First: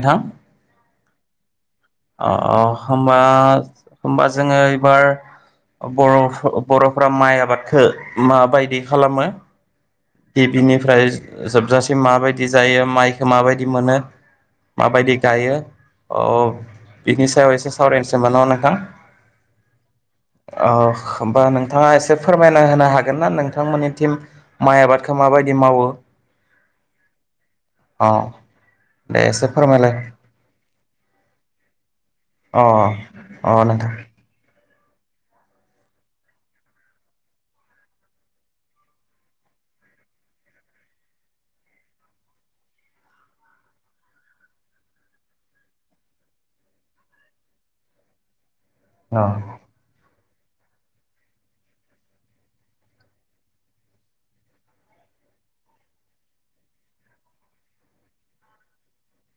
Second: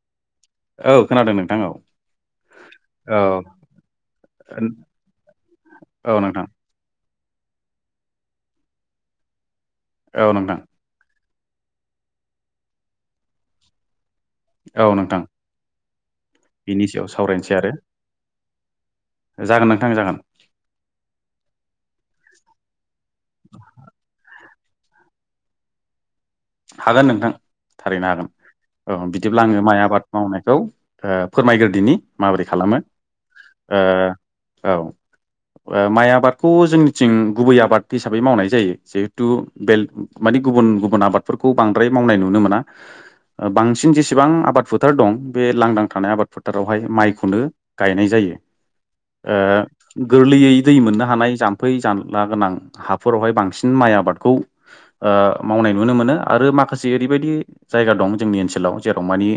आथां औ, खोनादों नोंथां औ। अह अह होनबा औ होनबा जोङो एबार औ नोंथां बर' बर' फ्रा माइ आबादखो माबायदि खालामो औ नोंथां गिबिनिफ्राय जोबजासिम माबायदि जायो माइखो माबायदि मोनो औ माबायदि नोंथां गायो अह बिनि सायाव एसे सावरायनोसै मोनना नोंथां? जागोन नोंथां जागोन अह होमबा नोंथाङा एसे फोरमायना होनो हाग् गोनना नोंथां मोनिथिम माइ आबादखौ माबायदि मावो? हागोन नोंथां थारैनो अ हागोन। औ दे बिदिब्ला एसे आङो माइ फोरमायलाय आबाद मावनायखौ ओ फोरमायगोर माबोरै अ खालामो अ ओ नोंथां औ। ओ माइ आबादखौ जोंनिथिं गुबै आबाद हिसाबै मावनाय जायो जिहेथु बेल माने गुबुन गुबुन आबादफोरखौ बांद्राय मावनाय नुनो मोना ओ बांसिन जेसेबां आबाद फोथार दं बे लांदां थानाय आबाद फोथारावहाय माइखौनो गायनाय जाय् यो अ ओ गोरलैयै दै मोननो हानाय जाम्फै जानला गोनां हाफोरावहाय बांसिन माइ आबादखौ ओ मावनाय नुनो मोनो आरो माखासे ओरैबायदि जायगा दं जोंनि ओनसोलाव जेराव मानि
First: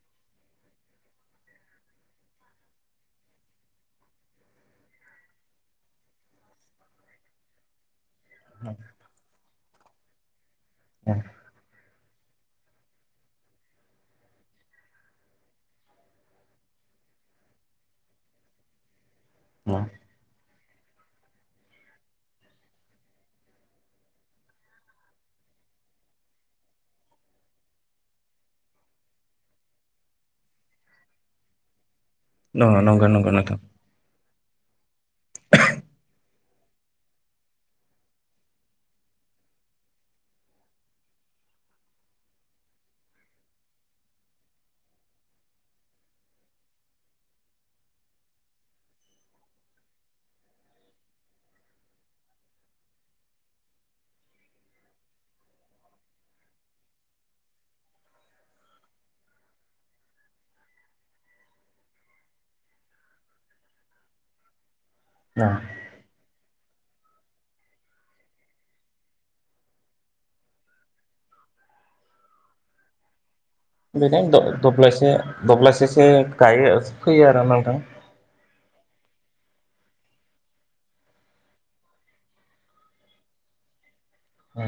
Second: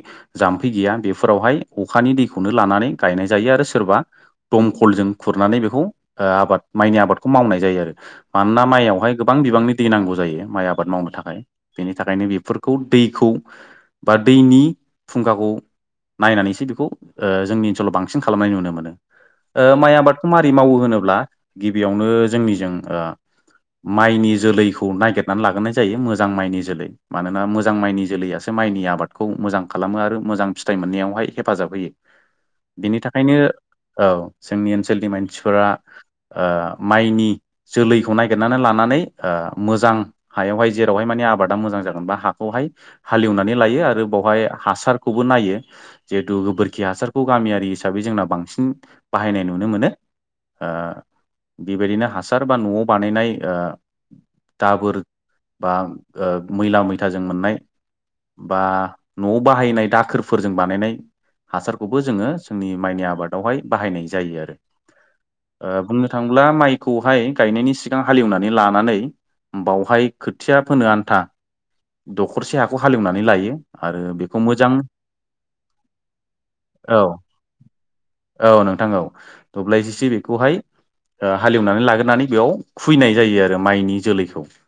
जाम्फै गैया बेफोरावहाय अ खानि दैखौनो लानानै गायनाय जायो आरो सोरबा दमखलजों खुरनानै बेखौ ओ आबाद माइनि आबादखौ मावनाय जायो आरो। मानोना माइयावहाय गोबां बिबांनि दै नांगौ जायो माइ आबाद मावनो थाखाय। बेनि थाखायनो बेफोरखौ दैखौ बा दैनि फुंखाखौ नायनानैसो बेखौ ओ जोंनि ओनसोलाव बांसिन खालामनाय नुनो मोनो ओ माइ आबादखौ मार ‌ [unintelligible] मावो होनोब्ला गिबियावनो जोंनिजों ओ माइनि जोलैखौ नागिरनानै लागोरनाय जायो मोज जां माइनि जोलै मानोना मोजां माइनि जोलैयासो माइनि आबादखौ मोजां खालामो आरो मोजां फिथाइ मोननायाव हाय हेफाजाब होयो बिनि नंगौ नंगौ थाखायनो नोंथां औ। जोंनि ओनसोलनि मानसिफोरा ओ माइनि जोलैखौ नागिरनानै लानानै ओ मोजां हायावहाय जेरावहाय माने आबादा मोजां जागोनबा हाखौहाय हालेवनानै लायो आरो बावहाय हासारखौबो नायो। जिहेथु गोबोरखि हासारखौ गामियारि हिसाबै जोंना बांसिन बाहायनाय नुनो मोनो। ओ बेबायदिनो हासार बा न'आव बानायनाय ओ दाबोर बा ओ मैला मैथाजों मोननाय बा न'आव बाहायनाय दाखोरफोरजों बानायनाय हासारखौबो जोङो जोंनि माइनि आबादावहाय बाहायनाय जायो आरो। ओ बुंनो थाङोब्ला माइ खौहाय गायनायनि सिगां हालेवनानै लानानै बावहाय खोथिया फोनो आन्था दखरसे हाखौ हालेवनानै लायो। आरो बेनो बेखौ मोजां द-दब्लायसे दब्लायसेसो गायो औ फोयो आरो नोंथां। औ नोंथां‌‌ औ दब्लाय सि बिखौहाय ओ हालेवनानै लाग्रोनानै बेयाव खुयनाय जायो आरो माइनि जोलैखौ अ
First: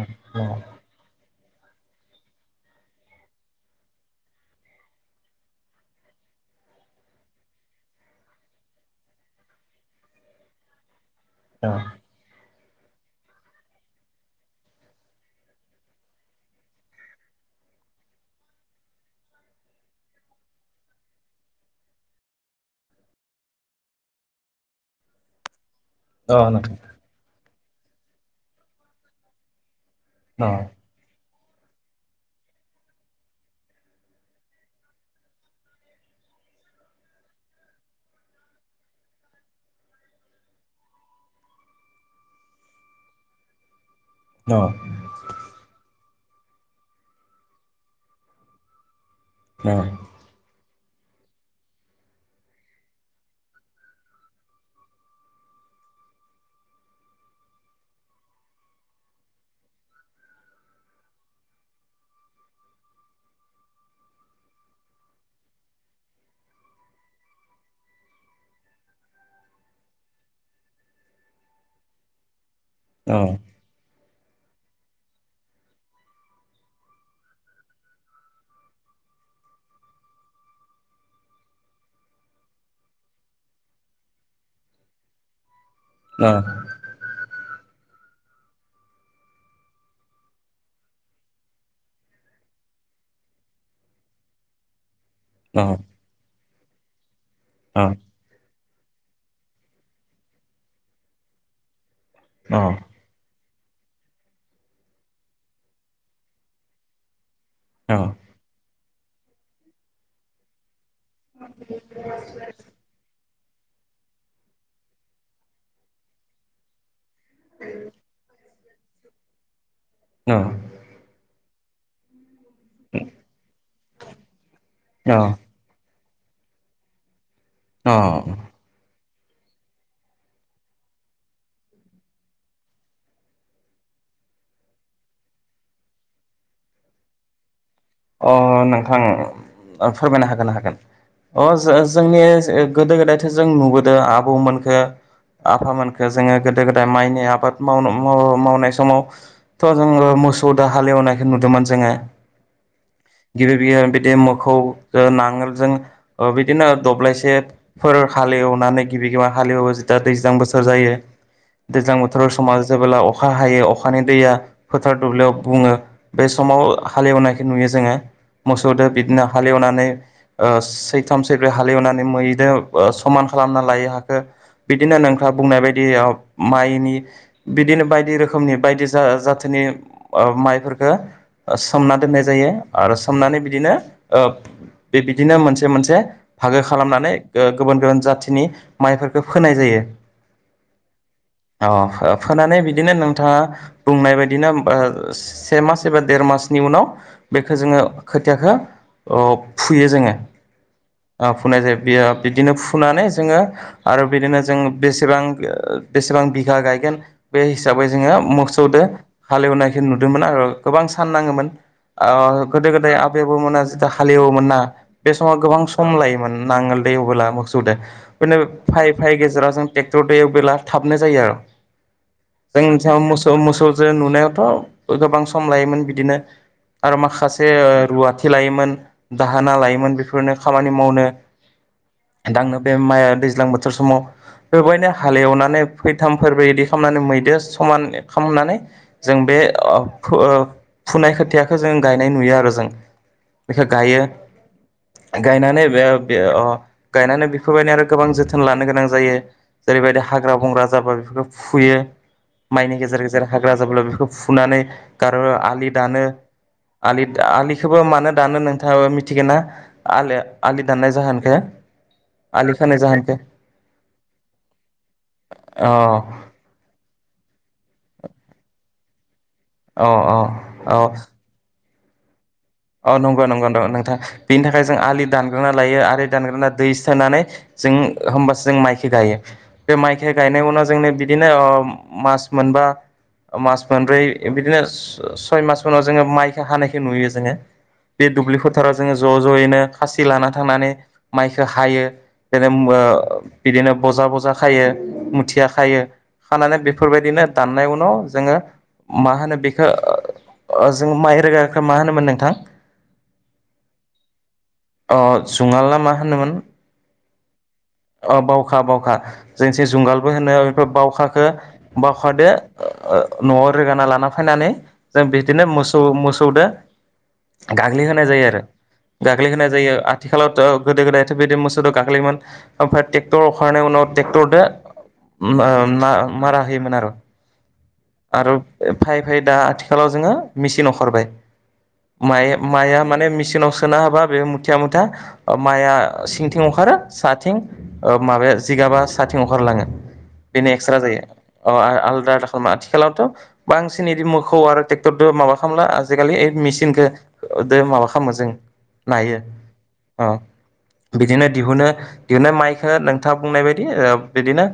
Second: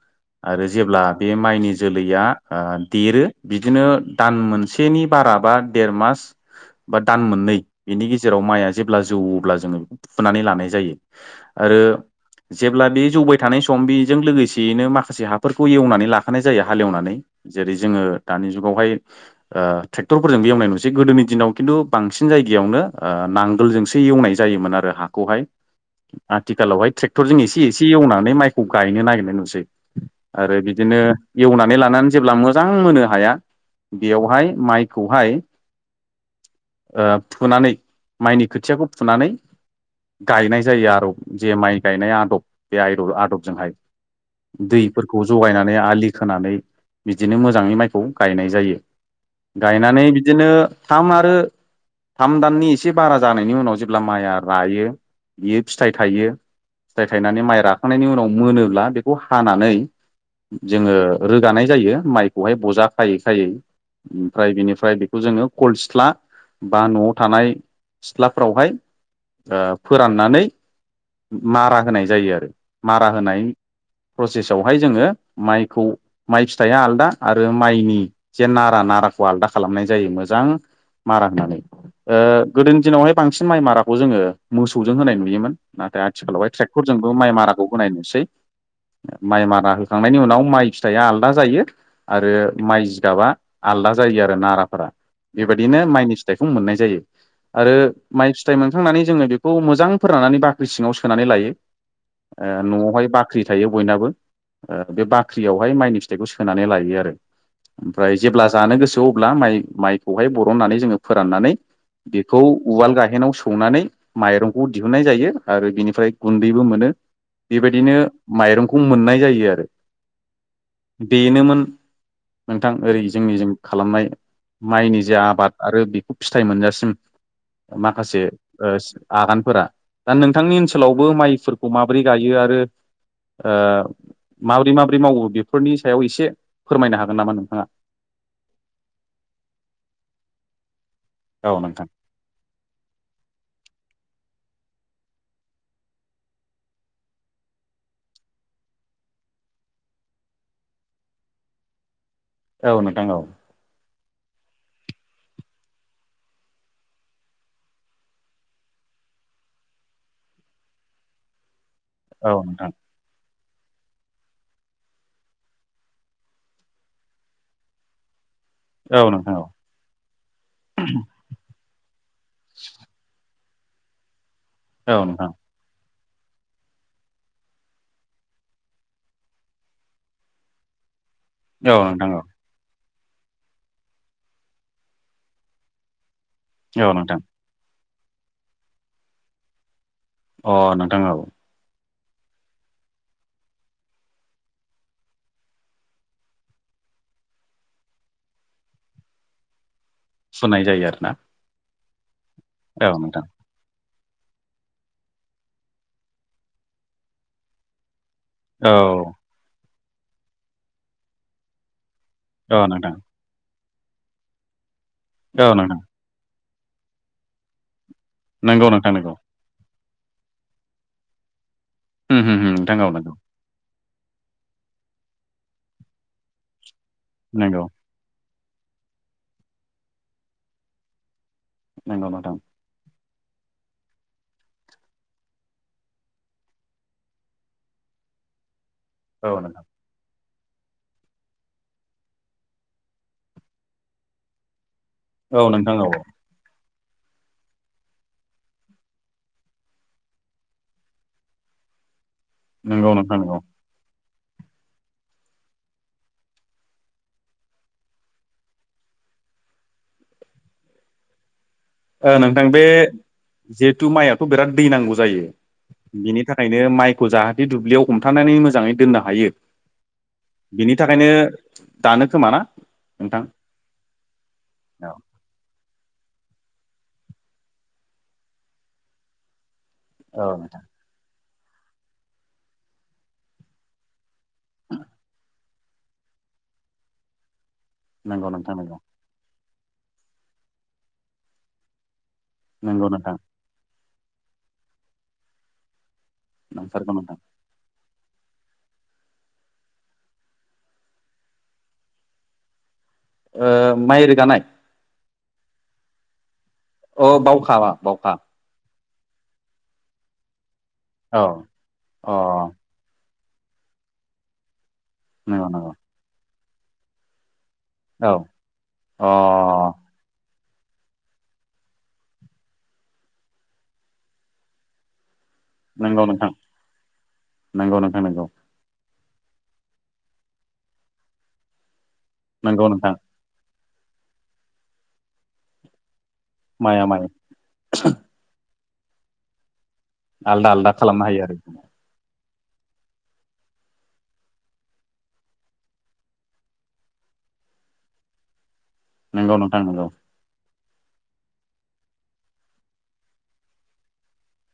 आरो जेब्ला बे माइनि जोलैया ओ देरो बिदिनो दान मोनसेनि बारा बा देर मास बा दान मोननै बिनि गेजेराव माइआ जेब्ला जौओ अब्ला जोङो फुनानै लानाय जायो। आरो नोंथां जेब्ला बे जौबाय थानाय सम बेजों लोगोसेयैनो मा से हाफोरखौ एवनानै लाखानाय जायो हालेवनानै जेरै जोङो दानि जुगावहाय ओ ट्रेक टरफोरजोंबो एवनाय नुसै गोदोनि दिनाव किन्तु बांसिन जायगायावनो ओ नांगोलजोंसो एवनाय जायोमोन आरो हा खौहाय अ आथिखालावहाय थ्रेक्टरजों इसे इसे एवनानै माइखौ गायनो नागिरनाय नुसै। आरो बिदिनो एवनानै लानानै जेब्ला मोजां मोनो हाया बेयावहाय माइखौहाय ओ फुनानै माइनि खोथियाखौ फुनानै गायनाय जायो आरब जे माइ गायनाय आदब बे आइदब आदबजोंहाय। अ दैफोरखौ जगायनानै आलि खोनानै बिदिनो मोजाङै माइखौ गायनाय जायो। अ अ गायनानै बिदिनो थाम आरो थाम दाननि इसे बारा जानायनि उनाव जेब्ला माइआ रायो बियो फिथाइ थायो फिथाइ थायनानै माइ राखांनायनि उनाव मोनोब्ला बेखौ हानानै जोङो रोगानाय जायो माइखौहाय बजा खायै खायै ओमफ्राय बिनिफ्राय बेखौ जोङो कल सिथ्ला बा न'आव थानाय सिथ्लाफोरावहाय ओ फोराननानै मारा होनाय जायो आरो मारा होनाय प्रसेसआवहाय जोङो माइखौ माइ फिथाइया आलदा आरो माइनि जे नारा - नाराखौ आलदा खालामनाय जायो मोजां मारा होनानै ओ गोदोनि दिनावहाय बांसिन माइ माराखौ जोङो मोसौजों होनाय नुयोमोन। नाथाय अ आथिखालावहाय थ्रेक्टरजोंबो माइ माराखौ होनाय नुसै। [inaudible] माइ मारा होखांनायनि उनाव माइ फिथाइया आलदा जायो आरो माइ जिगाबा आलदा जायो। [unintelligible] आरो नाराफोरा बेबायदिनो माइनि फिथाइखौ मोननाय जायो आरो माइ फिथाइ मोनखांनानै जोङो बेखौ मोजां फोराननानै बाख्रि सिङाव सोनानै लायो ओ न'आवहाय बा ख्रि थायो बयनाबो ओ बे बाख्रियावहाय माइनि फिथाइखौ सोनानै लायो आरो। ओमफ्राय जेब्ला जानो गोसो अब्ला माइ माइखौहाय बर'ननानै जोङो फोराननानै बेखौ उवाल गाहेनाव सौ [unintelligible] नानै माइरंखौ दिहुननाय जायो आरो बिनिफ्राय गुन्दैबो मोनो बेबायदिनो माइरंखौ मोननाय जायो आरो। बेनोमोन नोंथां ओरै जोंनि जों खालामनाय माइनि जे अ आबाद आरो बे फिथाइ मोनजासिम अ माखासे ओ आगानफोरा। दा नोंथांनि ओनसोलावबो माइफोरखौ माबोरै गायो आरो ओ माब्रै माब्रै मावो बेफोरनि सायाव एसे फोरमायनो हागोन नामा नोंथाङा? अ नोंथां फोरमायनो हागोन हागोन। अ औ नोंथां जो-जोंनि गोदो गोदायथो जों नुबोदों आबौमोनखो आफामोनखो जोङो गोदो गोदाय माइनि आबाद मावनो माव-मावनाय समाव। थ' जोङो मोसौ दा हालेवनायखौ नुदोंमोन जोङो। औ नोंथां औ। बे मोखौ ओ नांगोलजों ओ बिदिनो दब्लायसेफोर हालेवनानै गिर [unintelligible] हालेवो जे दा दैज्लां बोसोर जायो। दैज्लां बोथोराव औ समा नोंथां जेबोब्ला अ खा हायो अखानि दैया फोथार दुब्लियाव बुङो बे समाव हालेवनाय नुयो जोङो। मोसौदो औ बिदिनो नोंथां औ हालेवनानै ओ सैथाम सैब्रै हालेवनानै मैदो ओ समान खालामना लायो हाखो। बिदिनो औ नोंथां नोंथाङा बुंनाय बायदियाव माइनि बिदिनो बायदि रोखोमनि बायदि जा-जाथोनि ओ माइफोरखो ओ औ सोमना नोंथां औ दोननाय जायो आरो सोमनानै बिदिनो ओ बे बिदिनो मोनसे मोनसे बाहागो औ खालामनानै नोंथां गुबुन गुबुन जाथिनि माइफोरखो फोनाय जायो। अ नोंथां औ। अ फोनानै बिदिनो नोंथाङा बुंनाय बायदिनो ओ से मास एबा देर मासनि उ नाव बेखो जोङो खोथियाखो अ फुयो जोङो। फुनाय जायो आरोना ओ फुनाय जायो बेयो बिदिनो औ फुनानै नोंथां जोङो आरो बिदिनो जों बेसेबां बेसेबां बिघा गायगोन बे हिसाबै जोङो औ मोसौदो हालेवनायखो नुदोंमोन आरो गोबां सान नाङोमोन। ओ औ गोदो नोंथां गोदाय आबै आबौमोना जिथु हालेवोमोनना बे समाव औ गोबां नोंथां सम लायोमोन। नांगोलदो एवबोला मोसौदो। बिनो नंगौ फाय नोंथां नंगौ फाय गेजेराव जों ट्रेक्टरदो एयावबेला थाबनो जायो आर'। जों नोंथां औ जाव नंगौ मोसौ-मोसौ जों नुनायावथ' गोबां सम लायोमोन बिदिनो आरो माखासे नंगौ ओ रुवाथि लायोमोन दाहोना लायोमोन बेफोरनो खामानि मावनो नंगौ नोंथां दांनो बे माइ दैज्लां बोथोर समाव। बेबायनो हालेवनानै फैथाम फोरबो बिदि खालामनानै मैदो समान खामनानै जों औ बे नोंथां ओ फुनाय खोथिया खो जों गायनाय नुयो आरो जों बेखो गायो। औ गायनानै नोंथां बे औ बे अ गायनानै बेफोरबायनो आरो गोबां जोथोन लानो गोनां जायो जेरैबायदि हाग्रा बंग्रा जाबा बेफोरखौ फुयो। माइनि नंगौ गेजेर नोंथां गेजेर नंगौ हाग्रा जाब्ला बेखौ फुनानै गारो आलि दानो। आलि आलिखौबो मानो दानो नोंथाङाबो मिथिगोन ना आलि आलि दाननाय जाहोनखो? ओ नोंथां आलि बे खोनाय जाहोनखो जिहेथु माइआथ' बिराद दै नांगौ जायो अ बिनि थाखायनो माइखौ जाहाथे दुब्लियाव हमथानानै मोजाङै दोननो हायो अ अ बिनि अ औ। थाखायनो दानो खोमाना? औ नंगौ नंगौगौ नोंथां। बेनि थाखाय जों औ आलि दानग्रोना लायो आरो दानग्रोना दै सोनानै जों होमबासो जों माइखो गायो। बे माइखो औ गायनाय नोंथां उनाव जोंनि बिदिनो मास मोनबा मास मोनब्रै बिदिनो सय मास उनाव जोङो माइखो हानायखो नुयो जोङो। बे नंगौ दुब्लि नोंथां फोथाराव नंगौ जोङो ज' ज'यैनो खासि लानानानै थांनानै माइखो हायो। बिदिनो नंगौ नोंथां ओ बिदिनो बजा बजा खायो मुथिया खायो। खानानै नंथारगौ नोंथां बेफोरबायदिनो दाननाय उनाव जोङो मा होनो बेखो जों माइ रोग्राखौ मा होनोमोन नोंथां? ओ माइ रोगानाय अ जुंङाल मा होनोमोन? अ बाउखा‌ बाउखा। अ बावखा बावखा जोंसे जुंगालबो होनो [unintelligible] औ बाउखाखो अ बाउखादो न'आव रोगाना लाना फैनानै जों बिदिनो नंगौ नंगौ मोसौ मोसौदो, गाग्लिहोनाय जायो औ आरो अ गाग्लिहोनाय जायो, आथिखालाव गोदो गोदायथ' बिदि मोसौदो गाग्लियोमोन ओमफ्राय ट्रेक्टर अखारनायनि उनाव ट्रेक्टरदो मा मा मारा होयोमोन आरो। नांगौ नोंथां नोंगौ। फै फै दा आथिखालाव जोङो मेचनाव ओंखारबाय नंगौ माइआ नोंथां माने मेचनाव सो खोना होबा बे मुथिया मुथा माइआ सिंथिं ओंखारो माइया माइ साथिं ओ माबाया जिगाबा साथिं ओंखारलाङो बेनो आलदा आलदा एक्सट्रा खालामनो हायो आरो जायो आलदा आद आथिखालावथ' बांसिन इदि मोखौ आरो ट्रेक्टरजों माबा खालामला आजिखालि मेसिनखौ माबा खालामो जों नायो नोंगौ नोंथां नोंगौ। अ बिदिनो दिहुनो दिहुनाय माइखो नोंथाङा बुंनाय बायदि बिदिनो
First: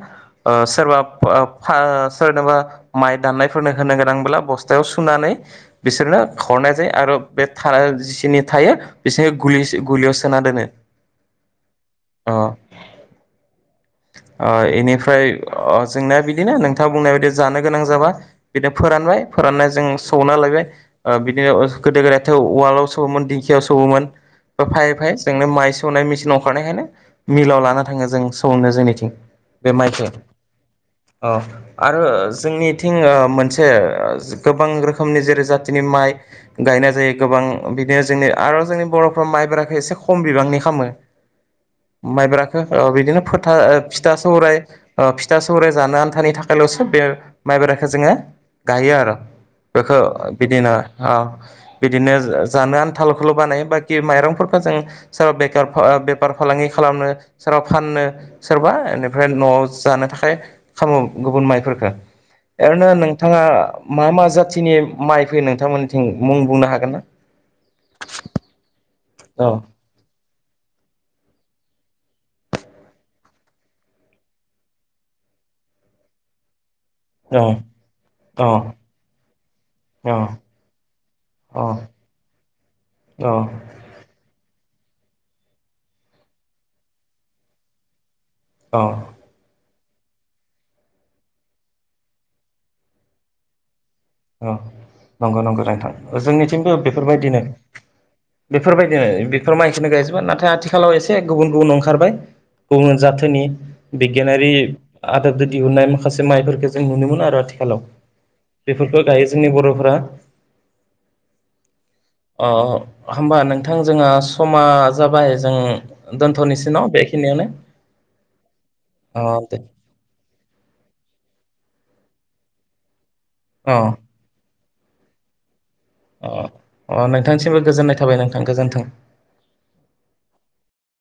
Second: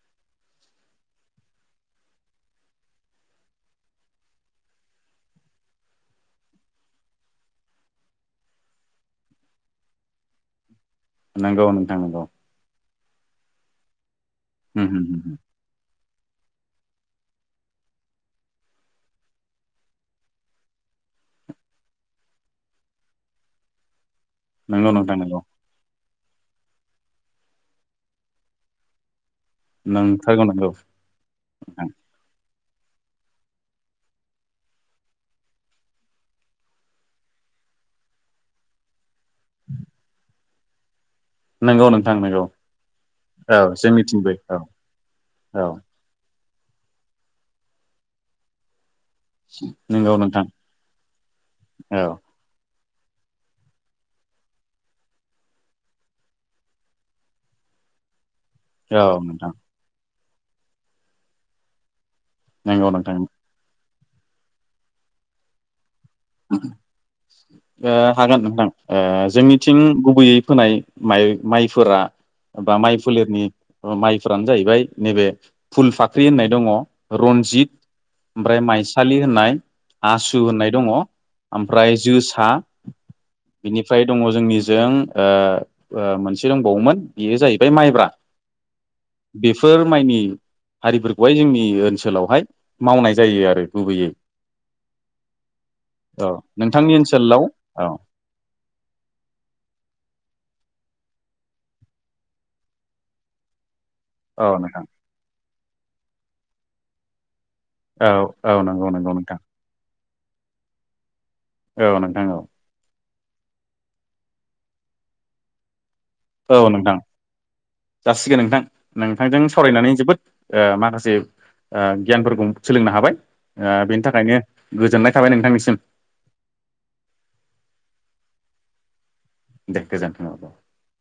सोरबा [unintelligible] सोरनोबा माइ दान्नायफोरनो होनो गोनांब्ला बस्थायाव सुनानै बिसोरनो खरनाय जायो आरो बे [unintelligible] जिसिनि थायो बिसोरनि गुलि गुलियाव सोना दोनो। नंगौ नोंथां नंगौ। अ ओ इनिफ्राय अ जोंना बिदिनो नोंथाङा बुंनाय बायदि जानो गोनां जिबा बिदा फोरबाय फोरना जों सौना लायबाय ओ बिदिनो गोदो गोदाय थौ उवाल आव सौवहोमोन दिंखियाव सौवहोमोन नंगौ पाइ पाइ नोंथां नंगौ जोंनो माइ सौवनाय मेस [unintelligible] खारनायखायनो मिलाव लाना थाङो जों सनो जोंनिथिं। बे माइखो नोंथारगौ नंगौ औ नोंथां आरो जोंनिथिं ओ, मोनसे गोबां रोखोमनि जेरै जाथिनि माइ गायनाय जायो गोबां [unintelligible] बिदिनो जोंनि आरो जोंनि बर'फाव माइब्राखौ एसे खम बिबांनि खालामो। नंगौ‌ नो माइब्रााखो ओ बिदिनो फोथा फिथा जोंनिथिंबो सौराय औ फिथा औ सौराय जानो आन्थानि थाखाय खालावसो बे माइबरखौ जोङो गायो आरो। बेखो नंगौ नोंथां बिदिनो ओ औ बिदिनो जानो आ था खौल' बानायो बाखि माइरंफोरखौ जों [unintelligible] बे बेफार फालांगि खालामनो सोराव फाननो सोरबा औ ओनिफ्राय नोंथां न'आव जानो थाखाय खामो गुबुन माइफोरखो। ओरैनो नंगौ नोंथां नोंथाङा मा मा जाथिनि माइ फैयो नोंथांमोन हागोन नोंथां ओ औ जोंनिथिं गुबैयै फोनाय माइ माइफोरा बा माइ फोलेरनि माइफोरानो जाहैबाय नैबे फुल फाख्रि होननाय दङ, औ रन्जित औ ओमफ्राय माइसालि होननाय आसु होननाय दङ, ओमफ्राय औ जोसा औ बिनिफ्राय दङ जोंनि जों ओ ओ मोनसे दंबावोमोन बेयो जाहैबाय माइब्रा औ फोर माइनि हारिफोरखौहाय जोंनि ओनसोलावहाय मावनाय जायो आरो गुबैयै औ नंगौ नंगौ नोंथां, औ जोंनिथिंबो नोंथांनि बेफोरबायदिनो ओनसोलाव औ बेफोरबायदिनो बेफोर माइखोनो गायजोबा नथाय आथिखालाव एसे गुबुन गुबुन ओंखारबाय गुबुन जााथोनि औ बिगियानारि नोंथां आदबजों दिहुननाय माखासे माइफोरखौ जों नुनो मोन आरो आथि औ औ नंगौ बेफोरखौ नंगौ गायो नोंथां जोंनि बर'फोरा औ नोंथां औ अ होमबा नोंथां जोंहा समा जाबाय जों औ दोन्थ'निसै नाव नोंथां बेखिनियावनो जासिगोन नोंथां अ नोंथांजों दे सावरायनानै जोबोद माखासे गियानफोरखौ सोलोंनो हाबाय अ बेनि थाखायनो गोजोननाय थाबाय नोंथांनिसिम अ अ नोंथांसिमबो गोजोननाय थाबाय नोंथां गोजोन्थों दे गोजोनथों